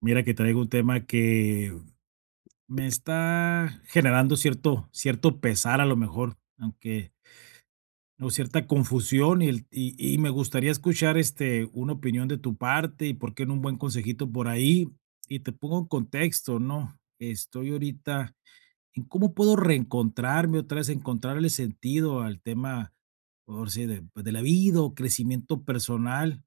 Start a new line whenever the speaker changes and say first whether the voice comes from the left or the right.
right: Mira que traigo un tema que me está generando cierto pesar a lo mejor, aunque o cierta confusión y me gustaría escuchar una opinión de tu parte y por qué no un buen consejito por ahí. Y te pongo en contexto, ¿no? Estoy ahorita en cómo puedo reencontrarme otra vez, encontrarle sentido al tema, por si de, pues, de la vida o crecimiento personal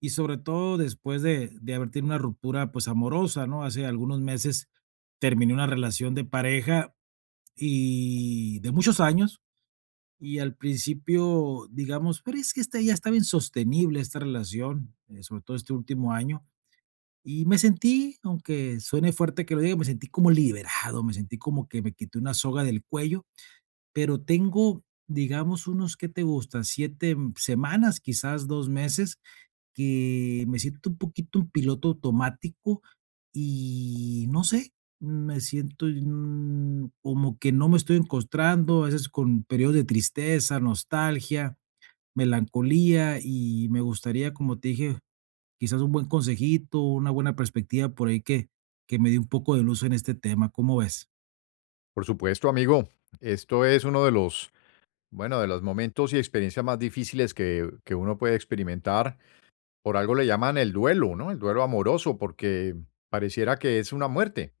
right: y sobre todo después de haber tenido una ruptura pues amorosa, ¿no? Hace algunos meses terminé una relación de pareja y de muchos años y al principio, digamos, pero es que esta ya estaba insostenible esta relación, sobre todo este último año y me sentí, aunque suene fuerte que lo diga, me sentí como liberado, me sentí como que me quité una soga del cuello, pero tengo, digamos, unos qué te gusta, siete semanas, quizás dos meses que me siento un poquito un piloto automático y no sé, me siento como que no me estoy encontrando, a veces con periodos de tristeza, nostalgia, melancolía y me gustaría, como te dije, quizás un buen consejito, una buena perspectiva por ahí que me dé un poco de luz en este tema. ¿Cómo ves?
left: Por supuesto, amigo. Esto es uno de los, bueno, de los momentos y experiencias más difíciles que uno puede experimentar. Por algo le llaman el duelo, ¿no? El duelo amoroso, porque pareciera que es una muerte.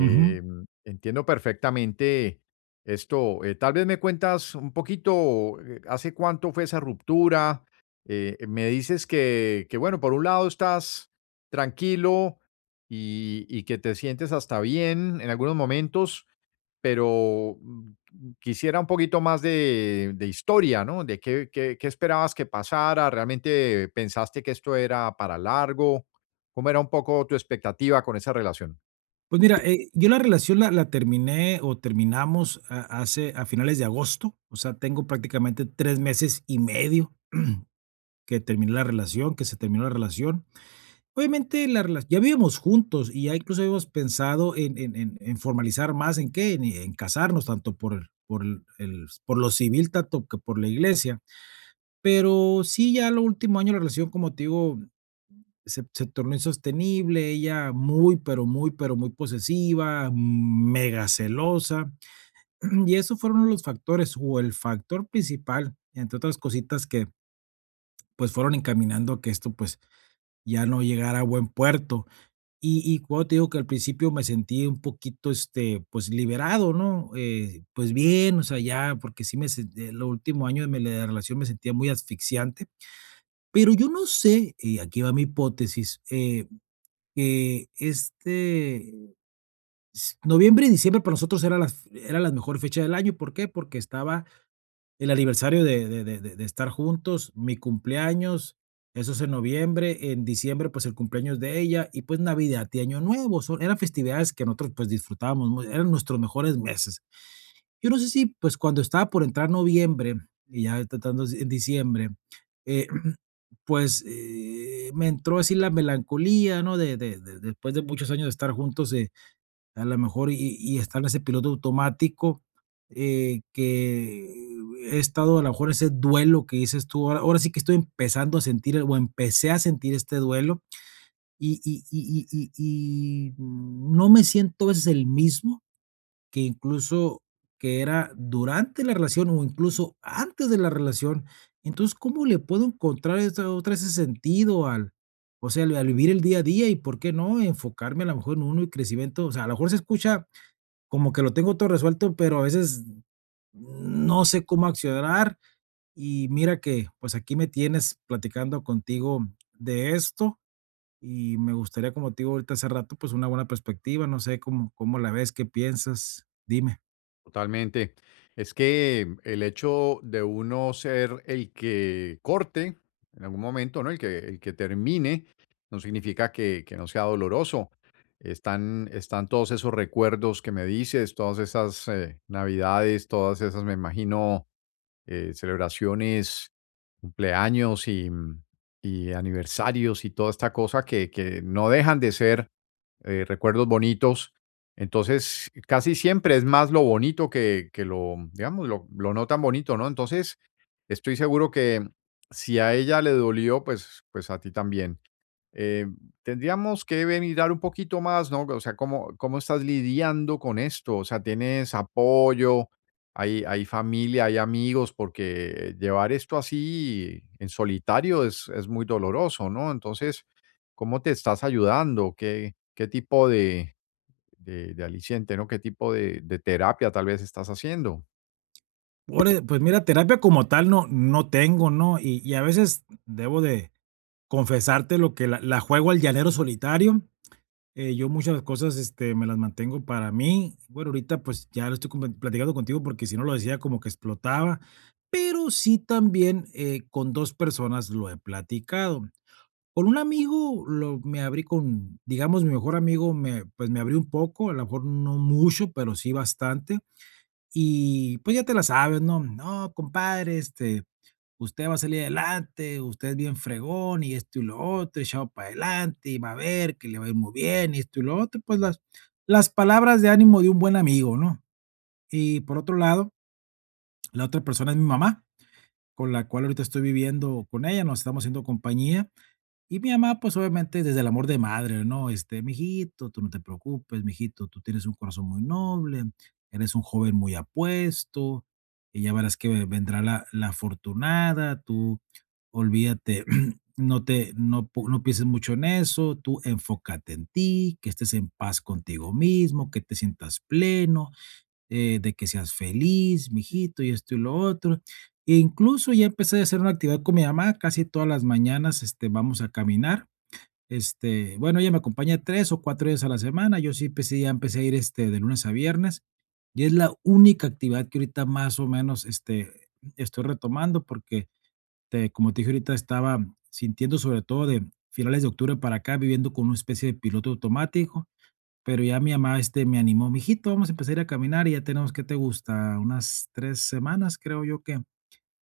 right: Ujú.
left: Entiendo perfectamente esto. Tal vez me cuentas un poquito, ¿hace cuánto fue esa ruptura? Me dices bueno, por un lado estás tranquilo y que te sientes hasta bien en algunos momentos pero quisiera un poquito más de historia, ¿no? De qué, qué esperabas que pasara, ¿realmente pensaste que esto era para largo? ¿Cómo era un poco tu expectativa con esa relación?
right: Pues mira, yo la relación la terminé o terminamos hace a finales de agosto, o sea, tengo prácticamente tres meses y medio que terminó la relación, que se terminó la relación. Obviamente, la rela ya vivíamos juntos y ya incluso habíamos pensado en formalizar más, ¿en qué? En casarnos, tanto por el por lo civil, tanto que por la iglesia. Pero sí, ya lo último año la relación, como te digo, se tornó insostenible, ella muy, pero muy, pero muy posesiva, mega celosa, y esos fueron los factores, o el factor principal, entre otras cositas que, pues, fueron encaminando a que esto, pues, ya no llegar a buen puerto. Y cuando te digo que al principio me sentí un poquito, pues, liberado, ¿no? Pues bien, o sea, ya, porque sí me sen el último año de mi la relación me sentía muy asfixiante, pero yo no sé, y aquí va mi hipótesis, que este s noviembre y diciembre para nosotros era las era la mejor fecha del año, ¿por qué? Porque estaba el aniversario de estar juntos, mi cumpleaños, eso es en noviembre, en diciembre, pues, el cumpleaños de ella y, pues, Navidad y Año Nuevo, son eran festividades que nosotros, pues, disfrutábamos muy eran nuestros mejores meses. Yo no sé si, pues, cuando estaba por entrar noviembre y ya tratando en diciembre, eh, pues, me entró así la melancolía, ¿no? De después de muchos años de estar juntos, a lo mejor y estar en ese piloto automático, que he estado a lo mejor ese duelo que dices tú, ahora sí que estoy empezando a sentir o empecé a sentir este duelo y no me siento a veces el mismo que incluso que era durante la relación o incluso antes de la relación. Entonces, ¿cómo le puedo encontrar esa otra ese sentido al o sea, al vivir el día a día y por qué no enfocarme a lo mejor en uno y crecimiento? O sea, a lo mejor se escucha como que lo tengo todo resuelto, pero a veces no sé cómo accionar. Y mira que, pues aquí me tienes platicando contigo de esto y me gustaría, como te digo ahorita hace rato, pues una buena perspectiva, no sé cómo, cómo la ves, qué piensas, dime.
left: Totalmente. Es que el hecho de uno ser el que corte en algún momento, ¿no? El que termine, no significa que no sea doloroso. Están todos esos recuerdos que me dices, todas esas navidades, todas esas, me imagino, celebraciones, cumpleaños y, y aniversarios y toda esta cosa que no dejan de ser recuerdos bonitos. Entonces, casi siempre es más lo bonito que lo, digamos, lo no tan bonito, ¿no? Entonces, estoy seguro que si a ella le dolió, pues, pues a ti también. Eh, Tendríamos que mirar un poquito más, ¿no? O sea, ¿cómo, cómo estás lidiando con esto? O sea, ¿tienes apoyo? ¿Hay, hay familia? ¿Hay amigos? Porque llevar esto así en solitario es muy doloroso, ¿no? Entonces, ¿cómo te estás ayudando? ¿Qué, qué tipo de aliciente, ¿no? ¿Qué tipo de terapia tal vez estás haciendo?
right: Pues mira, terapia como tal no, no tengo, ¿no? Y a veces debo de confesarte lo que la juego al llanero solitario. Yo muchas cosas, me las mantengo para mí. Bueno, ahorita pues ya lo estoy platicando contigo porque si no lo decía como que explotaba, pero sí también con dos personas lo he platicado. Con un amigo lo, me abrí con, digamos, mi mejor amigo me, pues me abrí un poco, a lo mejor no mucho, pero sí bastante. Y pues ya te la sabes, ¿no? No, compadre, usted va a salir adelante, usted es bien fregón y esto y lo otro, echado para adelante y va a ver que le va a ir muy bien y esto y lo otro, pues las palabras de ánimo de un buen amigo, ¿no? Y por otro lado, la otra persona es mi mamá, con la cual ahorita estoy viviendo con ella, nos estamos haciendo compañía y mi mamá, pues, obviamente, desde el amor de madre, ¿no? Este: "Mijito, tú no te preocupes, mijito, tú tienes un corazón muy noble, eres un joven muy apuesto, y ya verás que vendrá la afortunada, tú olvídate, no te no po no pienses mucho en eso, tú enfócate en ti, que estés en paz contigo mismo, que te sientas pleno", de que seas feliz, mijito, y esto y lo otro. E incluso ya empecé a hacer una actividad con mi mamá, casi todas las mañanas, vamos a caminar. Bueno, ella me acompaña tres o cuatro días a la semana. Yo sí empecé, ya empecé a ir de lunes a viernes. Y es la única actividad que ahorita más o menos estoy retomando porque, como te dije ahorita, estaba sintiendo sobre todo de finales de octubre para acá, viviendo con una especie de piloto automático pero ya mi mamá, me animó: "Mijito, vamos a empezar a ir a caminar", y ya tenemos, ¿qué te gusta? Unas 3 semanas, creo yo,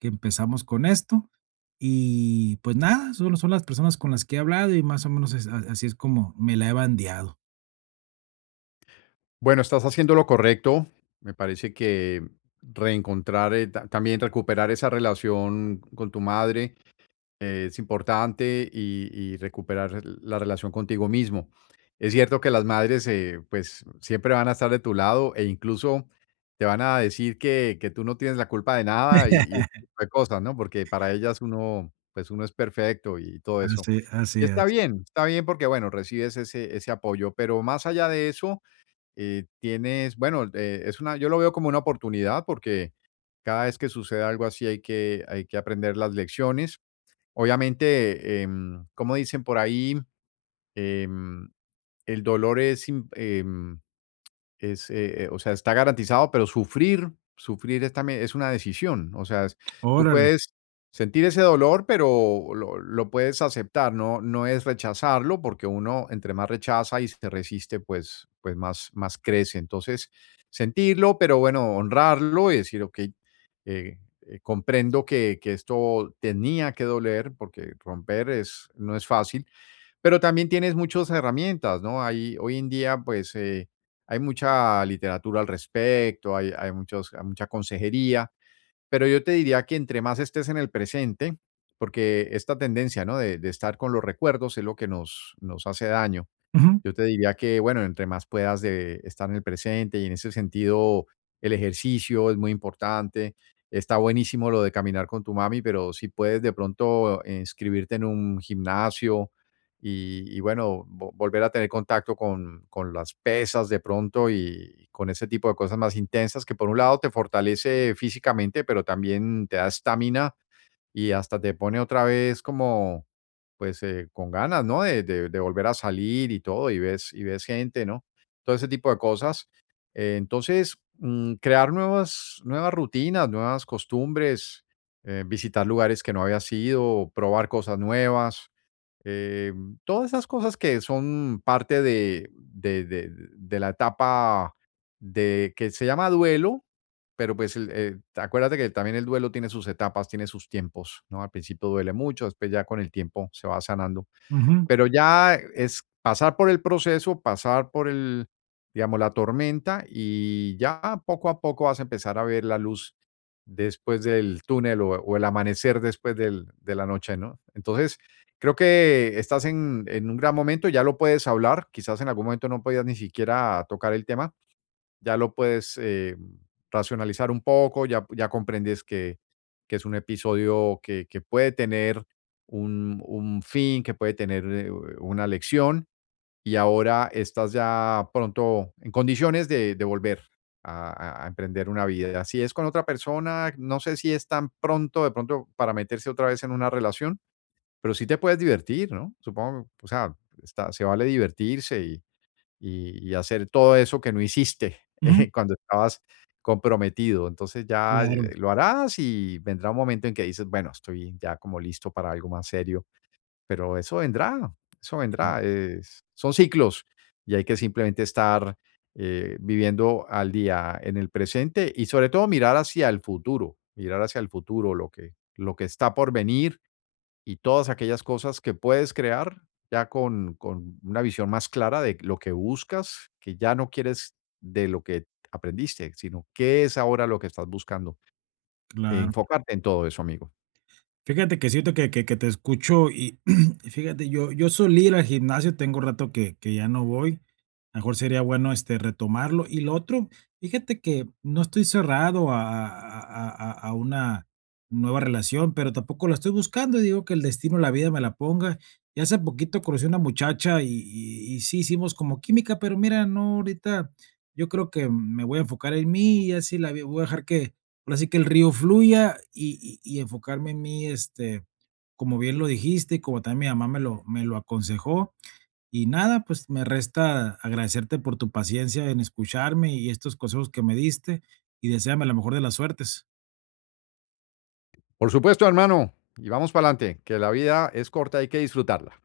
right: que empezamos con esto. Y, pues, nada, solo son las personas con las que he hablado y más o menos es a así es como me la he bandeado.
left: Bueno, estás haciendo lo correcto. Me parece que reencontrar, también recuperar esa relación con tu madre es importante y recuperar la relación contigo mismo. Es cierto que las madres, pues, siempre van a estar de tu lado e incluso te van a decir que tú no tienes la culpa de nada y ese tipo de cosas, ¿no? Porque para ellas uno, pues, uno es perfecto y todo eso.
right: Así
left: Y
right: así es.
left: está bien porque, bueno, recibes ese apoyo, pero más allá de eso, tienes, bueno, es una yo lo veo como una oportunidad porque cada vez que sucede algo así hay que aprender las lecciones. Obviamente, como dicen por ahí, em, el dolor es in es, o sea, está garantizado, pero sufrir es también es una decisión. O sea, es tú
right: Órale.
left: puedes sentir ese dolor, pero lo puedes aceptar, no es rechazarlo, porque uno entre más rechaza y se resiste, pues más crece. Entonces, sentirlo, pero bueno, honrarlo y decir: "Okey, comprendo que esto tenía que doler", porque romper es no es fácil, pero también tienes muchas herramientas, ¿no? Hay Hoy en día, pues, hay mucha literatura al respecto, hay muchos hay mucha consejería, pero yo te diría que entre más estés en el presente, porque esta tendencia, ¿no?, de estar con los recuerdos es lo que nos hace daño.
right: Ujú,
left: Yo te diría que, bueno, entre más puedas de estar en el presente y en ese sentido el ejercicio es muy importante. Está buenísimo lo de caminar con tu mami, pero si puedes de pronto inscribirte en un gimnasio y bueno, volver a tener contacto con las pesas de pronto y con ese tipo de cosas más intensas que por un lado te fortalece físicamente, pero también te da estamina y hasta te pone otra vez como, pues, con ganas, ¿no? De, de volver a salir y todo, y ves gente, ¿no? Todo ese tipo de cosas. Entonces, crear nuevas, nuevas rutinas, nuevas costumbres, visitar lugares que no había sido, probar cosas nuevas. Todas esas cosas que son parte de la etapa de que se llama duelo, pero, pues, el acuérdate que también el duelo tiene sus etapas, tiene sus tiempos, ¿no? Al principio duele mucho, después ya con el tiempo se va sanando.
right: ujú,
left: Pero ya es pasar por el proceso, pasar por el, digamos, la tormenta y ya poco a poco vas a empezar a ver la luz después del túnel o el amanecer después del de la noche, ¿no? Entonces, creo que estás en un gran momento, ya lo puedes hablar, quizás en algún momento no podías ni siquiera tocar el tema, ya lo puedes racionalizar un poco, ya, ya comprendes que es un episodio que puede tener un fin, que puede tener una lección y ahora estás ya pronto en condiciones de volver a, a emprender una vida. Si es con otra persona, no sé si es tan pronto de pronto para meterse otra vez en una relación, pero sí te puedes divertir, ¿no? Supongo, o sea, está, se vale divertirse y hacer todo eso que no hiciste,
right: ujú.
left: cuando estabas comprometido. Entonces ya,
right: Claro,
left: lo harás y vendrá un momento en que dices: "Bueno, estoy ya como listo para algo más serio", pero eso
right: cla
left: vendrá, es son ciclos y hay que simplemente estar, viviendo al día en el presente y sobre todo mirar hacia el futuro, mirar hacia el futuro, lo que está por venir y todas aquellas cosas que puedes crear ya con una visión más clara de lo que buscas, que ya no quieres de lo que aprendiste, sino qué es ahora lo que estás buscando.
right: claro.
left: Enfocarte en todo eso, amigo.
right: Fíjate que siento que que te escucho y y fíjate, yo solía ir al gimnasio, tengo rato que ya no voy, a lo mejor sería bueno, retomarlo. Y lo otro, fíjate que no estoy cerrado a una nueva relación, pero tampoco la estoy buscando, digo que el destino, la vida me la ponga. Y hace poquito conocí una muchacha y sí hicimos como química, pero mira, no, ahorita yo creo que me voy a enfocar en mí y así la vi voy a dejar que ahora sí que el río fluya y enfocarme en mí, como bien lo dijiste, como también mi mamá me lo aconsejó. Y nada, pues me resta agradecerte por tu paciencia en escucharme y estos consejos que me diste, y deséame la mejor de las suertes.
left: Por supuesto, hermano. Y vamos para adelante, que la vida es corta, hay que disfrutarla.